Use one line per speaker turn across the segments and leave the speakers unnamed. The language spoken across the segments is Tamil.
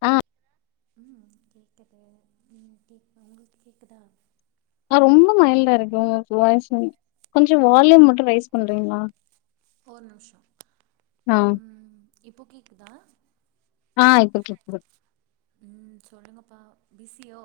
ஆ
ம் கேக்குது ம் கேக் உங்களுக்கு கேக்குதா
ஆ ரொம்ப மல்டா இருக்கு உங்க வாய்ஸ் கொஞ்சோ வால்யூம் மட் டு ரைஸ் பண்றீங்களா
ஒரு நிமிஷம்
ஆ
ம் இப்போ கேக்குதா
ஆ இப்போ கேக்குது
ம் சொல்லுங்கப்பா பிஸியோ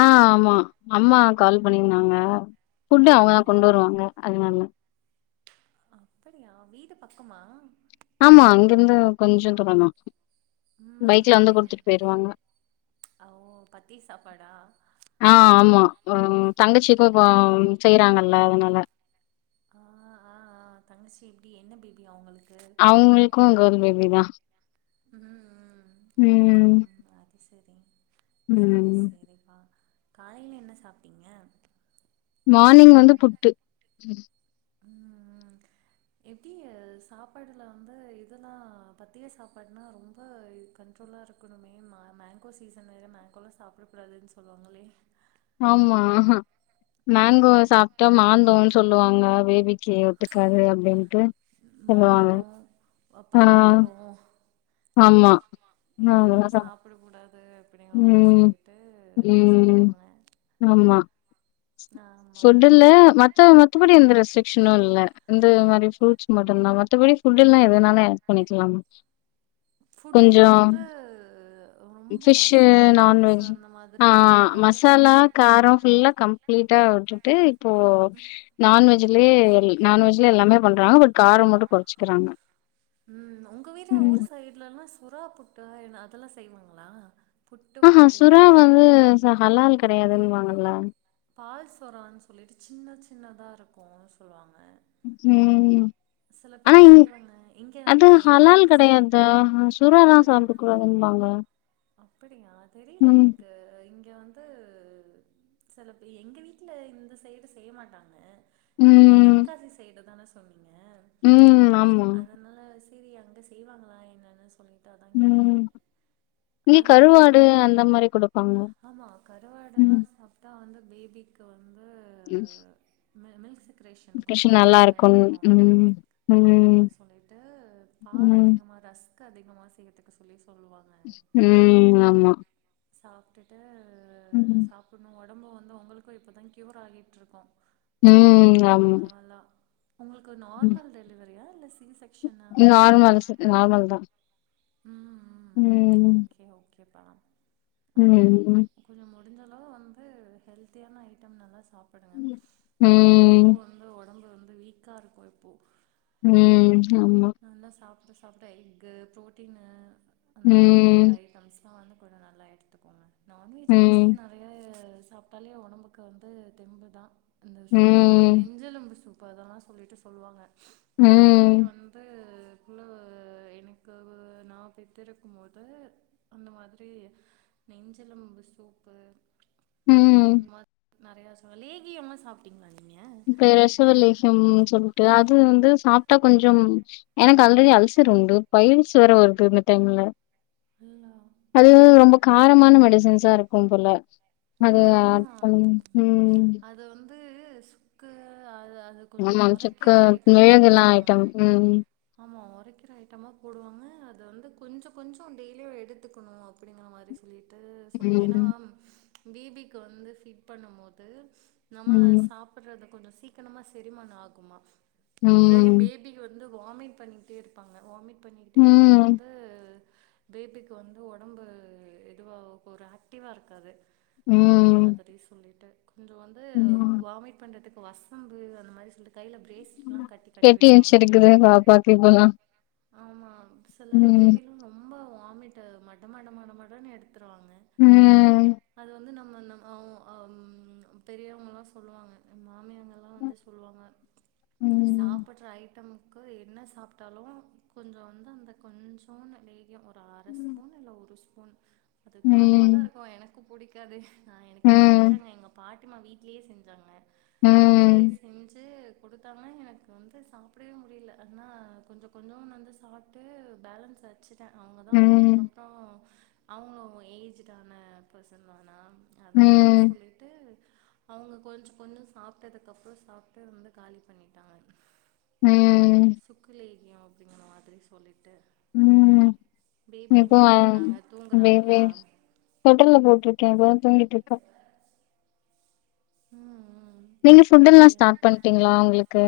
ஆ ஆமா அம்மா கால் பண்ணியிருந்தாங்க ஃபுட்டு அவுங்கதா
அப்படியா
கொண்டு வருவாங்க அதனால
அப்படியா வீடு பக்கமா
ஆமா இங்கிருந்து கொஞ்ச தூரோந்தா
ம்
பைக்ல
ம்
வந்து
ம்
குடுத்துட்டு பேயிருவாங்க
ஓ பத்தி சாப்பாடா
ஆ ஆமா அ தங்கச்சிக்கு இப்போ செய்றாங்கல்ல அதனால
ஆ ஆ ஆ தங்கச்சி எப்டி என்ன பேபி அவங்களுக்
அவங்களுக்கு கேல் பேபி தா
ம் ம்
ம் ம்
சேரி சேரிப்பா காலேல என்ன சாப்டிங்க
மானிங் வந்து புட்டு ம்
ஆ ஆ எ எப்டிய சாப்பாடுல வந்து இதெல்லா பத்தியே சாப்பாடுனா ரொம்ப இது கண்ரோலா இரு இருக்கணுமே மா மேங்கோ சீசன் வேற மேங்கோலா சாப்டக்கூடாதுன்னு சொல்லுவாங்ளே
ஆமா ஆ மேங்கோ
ஆமா
சாப்டா மாந்தோனு சொல்லுவாங்க பேபிக்கு ஒத்துக்காது அப்டின்டு
மாம்பழோ பலாப்பழோ
ஆமா
இதெல்லாம்
இன்னோருமாசோ
சாப்பிடக்கூடாது அப்படிங்கிற மாரி
ம்
சொல்லிட்டு
ம்
சொல்லுவாங்க
ஆமா
ஆமா
ஃபுட் இல்ல மத்த மத்தபடி எந்த ரெஸ்டெக்ட்ஷனு இல்ல இந்த மாறி ஃப்ரூட்ஸ் மட்டு தா மத்தபடி ஃபுட் எல்லா எதனால ஏட் பண்ணிக்கிலாமா
ஃபுட்டுல வந்து ரொம்
ஃபிஷ்சு நான்வெஜி ஆ
ம
ஆ
அதாவது
மசாலா
ம்
காரோ ஃபுல்லா கம்ப்ளீட்டா உட் டுடே இப்போ நான்வெஜிலே எல் நா நான்வெஜ்ல எல்லாமே பண்றா பட் காரம் மட்டு கொறச்சிக்கிறாங்க
ம் உங்க வீட்ல ஊர் சைடுலல்லா சுறா புட்டுனா என்ன அதெல்லா செய்வாங்ளா
ஆ சுறா வந்து ஹலால் கெடையாதுன்னுவாங்ல
பால்சொரான்னு சொல்லிட்டு சின்ன சின்னதா இருக்கு சொல்லுவாங்க
ம்
சில
ஆனா
பேர்
இங்
செய்வாங்க இங்க
அது
நா எங்க
ஹலால்
இருக்க செய்
கெடையாது.
அப்படிய
வாங்க
அப்டியா தெரியல எனக்கு இங்க வந்து சில பே எங்க வீட்டில் இந்த சைடு செய்ய மாட்டாங்க நீங்க
ம்.
தென்காசி சைடு தானே சொ
ம் ஆமா
செரி அங்க செய்வாங்களா என்னன்னு சொல்லிட்டு அதா கேட்டே
ம். இங்க
ஆனா வந்து
கருவாடு அந்த மாரி குடுப்பாங்க.
ஆமா கருவாடல்லா
ம்.
சாப்ட்டா வந்து பேபிக்கு வந்து
யூஸ்
மே மேஸ் ரேஷன் கொஞ்சோ நல்லா இருக்கு
ம். ம்.
அப்டின்னு சொல்லிட்டு பால்
ம்.
அதிகமா ரஸ்க் அதிகமா சேத்துக்கு சொல்லி சொல்லுவா
ம் ஆமா
சாப்பிட்டுட்டு
ம்.
சாப்பிடணு ஒடம்பு வந்து உங்களுக்கு இப்போ தா க்யூர் ஆகிட்டுருக்கு
ம் ஆமா
உங்களுக்கு
ம்.
நார்மல் டெலவரியா இல்ல சி செக்ஷன்னா
நார்மல்ஸ் நார்மல் தான்.
ம்
ம்.
ஓகே ஓகே பா
ம் ம்
முடிஞ்சளவு வந்து ஹெல்தியான ஐட்டம் நல்லா சாப்பிடுங்க
ம்.
உங்களுக்கு வந்து ஒடம்பு வந்து வீக்கா இருக்கு இப்போ
ம் ஆமா.
நல்ல சாப்ட சாப்ட எக்கு புரோட்டீனு அந்த மாரி உள்ள
ம்.
ஐட்டம்ஸ் வந்து கொஞ்சோ நல்லா எடுத்துக்கோங்க நான்வெஜ் மோஸ்ட்லி
ம்.
நெறைய சாப்பிட்டாலே ஒடம்புக்கு வந்து தெம்பு தா இந்த சூப்பு
ம்.
நெஞ்செலும்பு சூப் இப்போ அதெல்லா சொல்லிட்டு சொல்லுவாங்க நா பேபிய
ம்.
வந்து குல எனக் கவல நா நா பெத்திருக்கும் போது அந்த மாதிரி நெஞ்செலும்பு சூப்பு
ம்
இந்த மாதிரி நெறையா ச லேகியமு சாப்ட்டீங்களா நீங்க
[unintelligible] ப்ரசவலேகியம் சொல்ட்டு அது வந்து சாப்ட்டா கொஞ்சம் எனக்கு ஆல்ரெடி அல் சர் உண்டு பைல்ஸ் வேற வருது இந்த டைம்ல
அல்லா
அது ரொம்ப காரமான மெடிசன்ஸா இருக்கும் போல அது
ம்
ஆட் பண்ணியு ம்
து சுக்கு அது அது கொஞ்சோ
ஆமாங்
ஒரைக்கிற
சுக்கு
ஐட்டமா
மிளகுல்ல
போடுவாங்க
ஐட்டம் ம்
ஆமா ஒரைக்கிற ஐட்டமா போடுவாங்க அத வந்து கொஞ்சோ கொஞ்சோ டெய்லியு எடுத்துக்கனு அப்டிங்கற மாரி சொல்லி ட்டு சொல்லுவாங் ஏனா
ம்
பேபிக்கு வந்து ஃபீட் பண்ணும் போது நம்ம
ம்
சாப்பிட்றத கொஞ்சோ சீக்கிரமா செரிமானோ ஆகுமா இல்லாட்டி
ம்
பேபிக் வந்து வாமிட் பண்ணிக்கிட்டே இருப்பாங்க வாமிட் பண்ணிக்கிட்டே இருந்தா
ம்
வந்து பேபிக் வந்து ஒடம்பு இதுவா ஒரு ஆக்டிவா இருக்காது அந்த
ம்
மாதிரி சொல்லிட்டு கொஞ்சோ வந்து
ம்
வாமிட் பண்றதுக்கு வசம்பு அந்த மாரி சிலது கைல ப்ரேஸ்லா கட்டி கட்டி
கெட்டி
விடுவாங்க
வச்சிருக்குது பாப்பாக்கு இப்பல்லா
ஆமா சில
ம்
பேபிலு ரொம்ப வா வாமிட்டு மட மட மட மடனு எடுத்துருவாங்க
ம்
அது வந்து நம்ம நம் அவ் அம் பெரியவங்கல்லா சொல்லுவாங்க அ மாமியங்கல்லா வந்து சொல்வாங்க
ம்
சாப்பிட்ற ஐட்டம் கு என்ன சாப்ட்டாலு கொஞ்சோ வந்து அந்த கொஞ்சோனு லேகியோ ஒரு அர ஸ்பூன் இல்ல ஒரு ஸ்பூன் அது காரமா
ம்
தா இருக்கு எனக்கு புடிக்காது ஆ எனக்கு
ம்
செஞ்சாங்க எங்க பாட்டிமா வீட்லயே செஞ்சாங்க
ம்
வீட்லயே செஞ்சு குடுத்தாங்க எனக்கு வந்து சாப்டவே முடியில ஆனா கொஞ்ச கொஞ்ச நா வந்து சாப்ட்டு பேலன்ஸ் வ ச்சிட்டே அவங்க தா வந்து
ம்
அதுக்கப்றோ அவங்களு ஏஜுடான பர்சன் ஆனா அதனால
ம்.
சொல்லிட்டு அவங்க கொஞ்ச கொஞ்ச சாப்ட்டதுக்கப்றோ சாப்ட்டு வந்து காலி பண்ணிட்டாங்க
ம்.
சுக்கு லேகியோ அப்டிங்கற மாதிரி சொல்லி
ம் இப்போ
என்ன பண்றாங்க
வே வே
தூங்குறாங்களா
தொட்டில்ல போட்ரு வே தூங்கிட்ருக்கா
ம் ம்
நீங்க ஃபுட்டெல்லா
அப்படியா
ஸ்டாட் பண்ட்டீங்களா அவுங்களுக்கு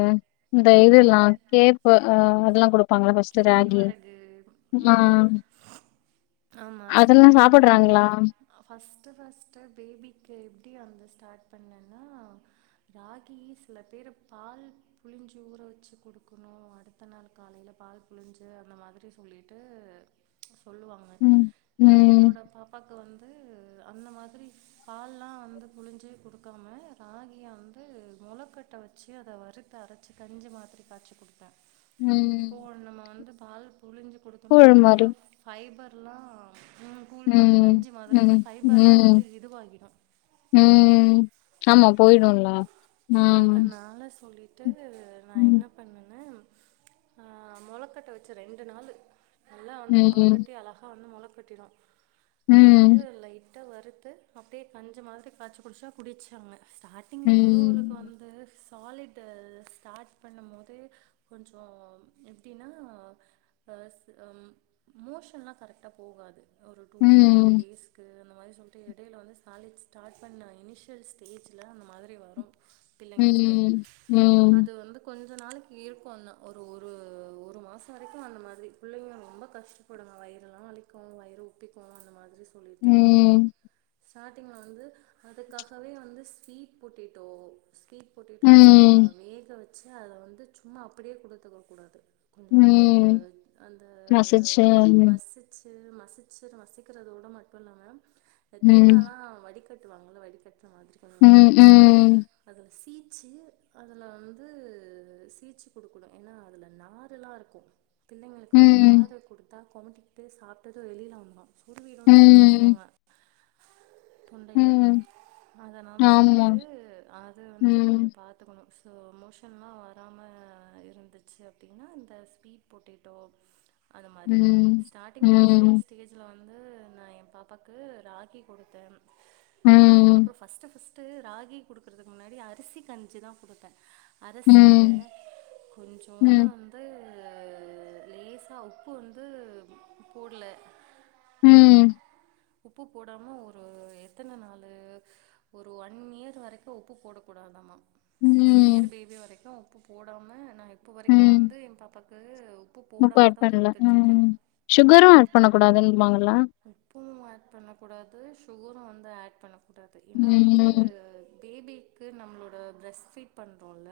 இந்த
ஆம்
இதெல்லா கேப்ப அ அதுல்லா குடுப்பாங்கல்ல ஃபஸ்ட்டு ராகி ஆ
ஆ [inaudible] ஆமா
அதெல்லாம்
ஸ்டாட்டிங்
சாப்பிடுறாங்களா?
ஃபஸ்ட்டு ஃபஸ்ட்டு பேபிக்கு எப்டி அந்த ஸ்டாட் பண்ணன்னா ராகி சில பேர் பால் புழிஞ்சு ஊற வச்சு குடுக்கணு அடுத்த நாள் காலைல பால் புழிஞ்சு அந்த மாதிரி சொல்லிட்டு சொல்லுவாங்க
ம்.
நா
ம்.
என்னோட பாப்பாக்கு வந்து அந்த மாதிரி பால்லா வந்து புழிஞ்சி குடுக்காம ராகிய வந்து மொளக்கட்ட வச்சு அத வறுத்து அரச் சி கஞ்சி மாதிரி காச்சி குடுத்தே இப்போ
ம்.
நம்ம வந்து புழிஞ்சி குடுத்தம்னா
கூழ்
அது உள்ள
மாரி.
ஃபைபர்லா ம் கூழ் மாதிரி
ம்
கஞ்சி மாதிரி
ம் ம்
ஃபைபர்லா
ம்
வந்து இதுவாகிடு
ம் ஆமா போய்டுல்லா
அதனால சொல்லிட்டு நா
ம்.
என்ன பண்ணன்னா ஆ மொளக்கட்ட வச்சே ரெண்டு நாளு நல்லா வந்து
ம்.
மொளக்கட்டி அழகா வந்து மொளக் கட்டிரு அத
ம்.
வந்து லைட் டா வறுத்து அப்டியே கஞ்சி மாதிரி காச்சி குடிச்சா குடிச்சாங்க ஸ்டாட்டிங்ல ஃபுல்லா
ம்.
[unintelligible] சாலிடு ஸ்டாட் பண்ணும் போதே கொஞ்சோ எப்டின்னா ஆசு அம் மோஷன்லா கரெக்டா போகாது ஒரு டூ டூ த்ரீ
ம்.
டேஸுக்கு அந்த மாரி சொல்ட்டு எடைல வந்து சாலிட் ஸ்டார்ட் பண்ணா இனிஷியல் ஸ்டேஜ்ல அந்த மாதிரி வரு பிள்ளைங்களுக்கு
ம். ம்.
அது வந்து கொஞ் கொஞ்ச நாளைக்கு இருக்குனா ஒரு ஒரு ஒரு மாச வரைக்கு அந்த மாதிரி பிள்ளைங்க ரொம்ப கஷ்டப்படுங்களே வயிறலா வலிக்கு வயிறு உப்பிக்கு அந்த மாதிரி சொல்லிட்டு
ம்
ஸ்டாடிங்ல வந்து அதுக்காகவே வந்து ஸ்வீட் பொட்டேட்டோ ஸ்வீட் பொட்டேட்டோ நல்லா
ம்
வேக வச்சு அதுல வந்து சும்மா அப்டியே குடுத்துக்கக் கூடாது கொஞ்ச வந்து
ம்
அந்த
மசிச்சு ம்
மசிச்சு து மசிச்சுரு மசிக்குறது விட மட்டு இல்லாம இந்த
ம்
தேங்காலா வடிகட்டுவாங்கல வடிகட் அந்த மாதிரி ஒன்னு
ம்
இருக்குல்ல
ம்
அதுல சீச்சு அதுல வந்து சீச்சு குடுக்கணு ஏனா அதுல நாருலா இருக்கு பிள்ளைங்களுக்கு வந்து
ம்
நாரு குடுத்தா கொமட்டிக்கிட்டு சாப்ட்டது வெளில வந்துரு
ம்
சுருவிடுன்னு
ம்
தொண்டைல அதனால
ஆமா
சொல்லிட்டு அது வந்து
ம்
கொஞ்ச பாத்துக்கோ ஸோ மோஷன்லா வராம இருந்துச்சு அப்டினா இந்த ஸ்வீட் பொட்டேட்டோ அது மாரி
ம்
ஸ்டாடிங்
ம்
இனிஷியல் ஸ்டேஜ்ல வந் வந்து நா எ‌ பாப்பாக்கு ராகி குடுத்தே
ம்
அதுக்கப்ற
ம்
ஃபஸ்ட்டு ஃபஸ் து ராகி குடுக்றதுக்கு முன்னாடி அரிசி கஞ்சி தா குடுப்பே அரசில
ம்
கொஞ்சோன்னு வந்து அ லேசா உப்பு வந்து போட்ல
ம்
உப்பு போடாம ஒரு எத்தன நாலு ஒரு ஒன் இயர் வரைக்கு உப்பு போடக் கூடாதாமா ஒன்
ம்
இயர் பேபி வரைக்கு உப்பு போடாம நா இப்ப வரைக்கு வந்து எ பாப்பாக்கு உப்பு
முட்ட
போடாம
ஆட்
தா
பண்ல
குடுத்துட்ருக்கே
ம் ஷூகரு ஆட் பண்ண கூடாதுன்பாங்கள
உப்புவு ஆட் பண்ண கூடாது ஷூகரு வந்து ஆட் பண்ணக் கூடாது ஏனா வந்து
ம்
பேபிக்கு நம்ளோட பிரெஸ்ட் ஃபீட் பண்றோல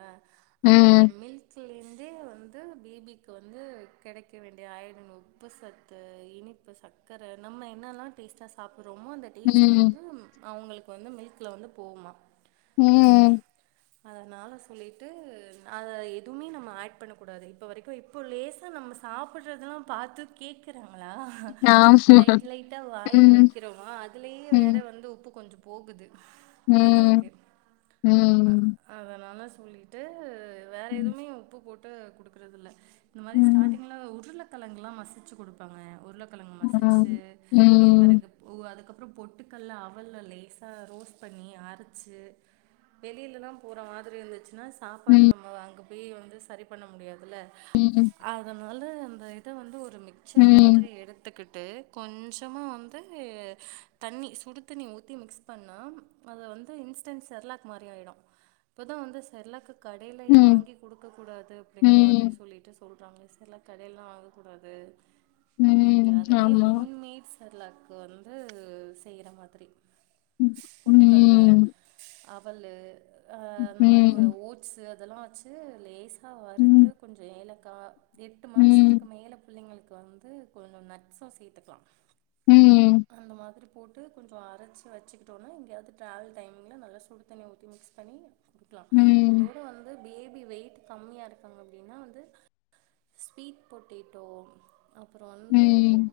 அந்த
ம்
மில்க்ல இருந்தே வந் வந்து பேபிக்கு வந்து கெடைக்க வேண்டிய ஆயோடின் உப்பு சத்து இனிப்பு சக் க்கர நம்ம என்னெல்லா டேஸ்ட்டா சாப்புட்றோமோ அந்த டேஸ்ட்டு
ம்
வந்து அவ்ங்களுக்கு வந்து மில்க்ல வந்து போகுமா
ம்
அதனால சொல்லிட்டு அத எதுமே நம்ம ஆட் பண்ண கூடாது இப்ப வரைக்கு இப்போ லேசா நம் நம்ம சாப்புட்றதெல்லா பாத்து கேக்குறா ங்களா
ஆமா
லைட் லைட்டா வாயில
ம்
வக்கிறோமா அதுலயே வேற
ம்
வந்து உப்பு கொஞ்ச போகுது
ம்
பிள்ளைங்களுக்கு அ அதனால சொல்லிட்டு வேற
ம்
எதுமே உப்பு போட்டு குடுக்குறதில்ல இந்த மாரி
ம்
ஸ்டாடிங்ல உருளக் கெழங்குலா மசிச்சு குடுப்பாங்க உருளக்கெழங்க மசிச்சு
ம், ம்,
கேழ்வெரகுப் இவ்க அதுக்கப் ற பொட்டுக்கட்ல அவல்ல லேஸா ரோஸ்ட் பண்ணி அரச்சு வெளிலலா போற மாதிரி இருந்துச்சு னா சாப்பாடு
ம்,
நம்ம அங்க போயி வந்து சரி பண்ண முடியாதுல்ல
ம்,
அதனால் ந்து அந்த இத வந்து ஒரு மிக்சர்
ம்,
மாதிரி எடுத்துக்கிட் டு கொஞ்சமா வந்து தண்ணி சுடுத் தண்ணி ஊத்தி மிக்ஸ் பண்ணா அத வந்து இன்ஸ்டென்ட் செர்லாக் மாரி ஆயிடு இப்பதா வந்து செர்லாக்க கடைலயே வாங்கி குடுக்க கூடாது அப்டிங்கிற மாதிரி
ம்,
சொல்லிட்டு சொல்னு ப்ராமிஸ்ஸுல கடைலலா வாங்கக்கூடாது அப்டின்ட்டு
ம்,
அது
ஆமா
செலாக்கு வந்து செய்ற மாதிரி பொட்டுக்கட்ல
ம்,
அவலு
ம்
இதெல்லா வச்சு லேசா வறுத்து
ம்,
கொஞ்ச ஏலக்கா எட்டு
ம்,
மாசத்துக்கு மேல பிள்ளைங்களுக்கு வந்து கொஞ்ச நட்ஸ்சு சேத்துக்கலா
ம்,
அந்த மாதிரி போட்டு கொஞ்ச அரைச்சு வச்சக்கிட்டோம்னா எங்கேயாவது டிராவல் டைம்ல நல்லா சுடு தண்ணி ஊத்தி மிக்ஸ் பண்ணி குடிக்கலாம்
ம்,
அதோட வந்து பே வெயிட் கம்மியா இருக்காங்க அப்டின்னா வந்து ஸ்வீட் பொட்டேட்டோ அப்புற
ம்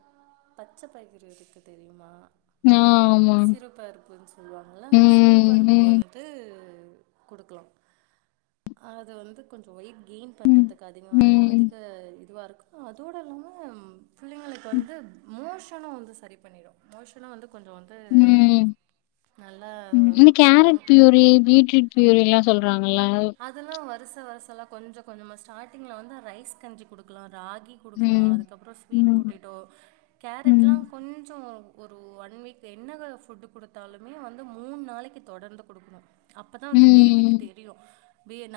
தேதுக்கு தெரியுமா
ஆ
சிறப்பருப்புன்னு சொல்லுவாங்கல்ல அந்த
ம்,
சிறப்பருப்பு
ம்,
வந்து குடுக்கலா அது வந்து கொஞ்ச வெயிட் கெயின்
ம்,
பண்றதுக்கு அதிகமா
ம்,
அதிக இதுவாருக்கு அதோட இல்லாம பிள்ளைங்களுக் இது வந்து மோஷனு வந்து சரி பண்ணிட மோஷனு வந்து கொஞ்ச வந்து
ம்,
நல்லா
ம் இந்த கேரட்
போகும்
பியூரி பீட்ரூட் பியூரில்லா சொல்றாங்
அதெல்லா வருச வருசல்லா கொஞ்ச கொஞ்சமா ஸ்டார்டிங்ல வந்து ரைஸ் கஞ்சி குடுக்கலா ராகி குடுக்கலா
ம்,
அதுக்கப்பறோ ஸ்வீட்
ம்,
பொட்டேட்டோ
ம்,
கேரட்லா கொஞ்ச ஒரு ஒன் வீக் என்ன ஃபுட் குடுத்தாலுமே வந்து மூணு நாளைக்கு தொடர்ந்து குடுக்கணு அப்போதா வந்து பேபிக்கு
ம்,
தெரியு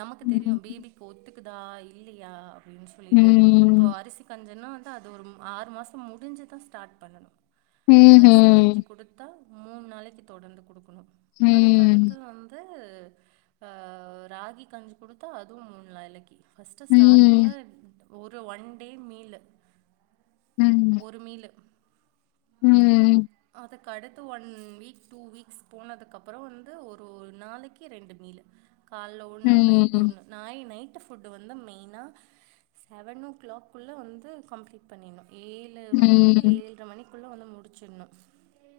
நமக்கு தெரியு பே
ம்,
பேபிக்கு ஒத்துக்குதா இல்லையா அப்டின்னு சொல்லிட்டு இப்போ
ம்,
அரிசி கஞ்சன்னா வந்து அது ஒரு ஆறு மாச முடிஞ்சுதா ஸ்டார்ட் பண்ணனு அரிசி கஞ்சி
ம்ஹும்,
குடுத்தா மூணு நாளைக்கு தொடந்து குடுக்கு க்கனு அதுக்கு அடுத்து
ம்,
வந்து ஆ ராகி கஞ்சு குடுத்தா அதுவு மூண் நாலக்கி ஃபஸ்ட்டு
ம்.
ஸ்டார்டிங்கில ஒரு ஒன் டே மீல்லு
ம்.
ஒரு மீலு
ம்
அதுக்கடுத்து ஒன் வீக் டூ வீக்ஸ் போனதுக்கப்புற வந்து ஒரு நாளைக்கு ரெண்டு மீலு கால்ல ஒன்னு நைட்டு
ம்.
ஒன்னு நாய் நை ஃபுட்டு் வந்து மெயினா செவன் ஓ கிளாக்குள்ள வந்து கம்ப்ளீட் பண்ணிணு ஏழு மணிக்கு
ம்.
ஏழரை மணிக்குள்ள வந்து முடிச்சிணு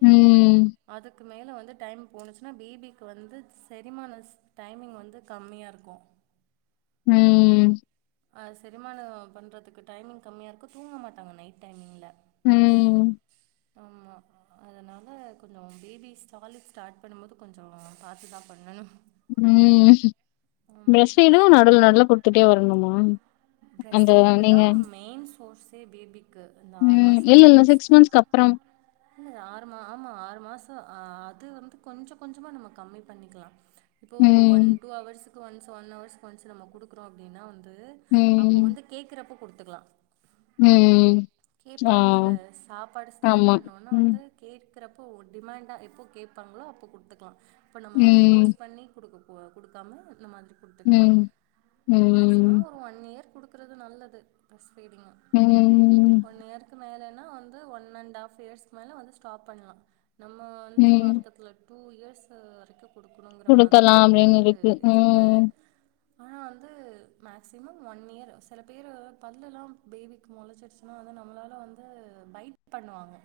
ம்
அதுக்கு மேல வந்து டைம் போனுச்சுன்னா பேபிக்கு வந்து செரிமான ஸ் டைமிங் வந்து கம்மியாருக்கு
ம்
அ சரிமான பண்ணுறதுக்கு டைமிங் கம்மியா இருக்கு தூங்க மாட்டாங்க நைட் டைமிங்கில
ம்
ஆம்மா அதனால கொஞ்ச பேபி ஸ்டாலிட் ஸ்டார்ட் பண்ணும்போது கொஞ்ச பாத்துதா பண்ணணு
ம்
ஆமா
பிரஸ்ட் பீடும் நடுவ்ல நடுவ்ல குடுத்துட்டே வரணுமா
பிரஸ்ட்
அந்த
பீட்தா
நீங்க
மெயின் சோர்ஸே பேபிக்கு இந்த ஆறு மாச புட்டு ச
கப்பறம்
இல்ல ஆறு மா ஆமா ஆறு மாச ஆ அது வந்து கொஞ்ச கொஞ்சமா நம்ம கம்மி பண்ணிக்கலா இப்போ ஒன்
ம்.
டூ அவர்ஸ் கு ஒன்ஸ் ஒன் வர்ஸ்கு வந்து நம்ம குடுக்குறோ அப்டின்னா வந்து அப்போ
ம்.
வந்து கேட்கறப்போ குடுத்துக்கலா
ம். ஆ.
கேப்பாங்கல்ல சாப்பாடு ஸ்டார்ட்
ஆமா.
பண்ணோனே
ம்.
வந்து கே இருக்கறப்போ டமாண்டா எப்போ கேப்பாங்களோ அப்ப குடுத்துக்கலா இப்ப நம்ம வந்து
ம்.
போர்ஸ் பண்ணி குடுக்கு உ குடுக்காம இந்த மாதிரி குடுத்துக்கலா
ம்.
மேக்சிமம்
ம்.
ஒரு ஒன் இயர் குடுக்கறது நல்லது பஸ் பீடிங்
ம்.
ஒன் இயருக்கு மேல நா வந்து ஒன்னண்ட் ஆப் இயர்ஸ் மேல வந்து ஸ்டாப் பண்ணலா நம்ம வந்து
ம்.
மார்க்கத்துல டூ இயர்ஸ் வரைக்கு குடுக்கணுங்கிற மாதிரி
குடுக்கலாம் அப்படின்னு
சொல்லிட்டு இருக்கு
ம்.
ஆனா வந்து மேக்சிமம் ஒன் இயர் சில பேரு பல்லெல்லா பேபிக்கு மொளச்சிருச்சுன்னா வ நம்மளால வந்து பைட் பண்ணுவாங்க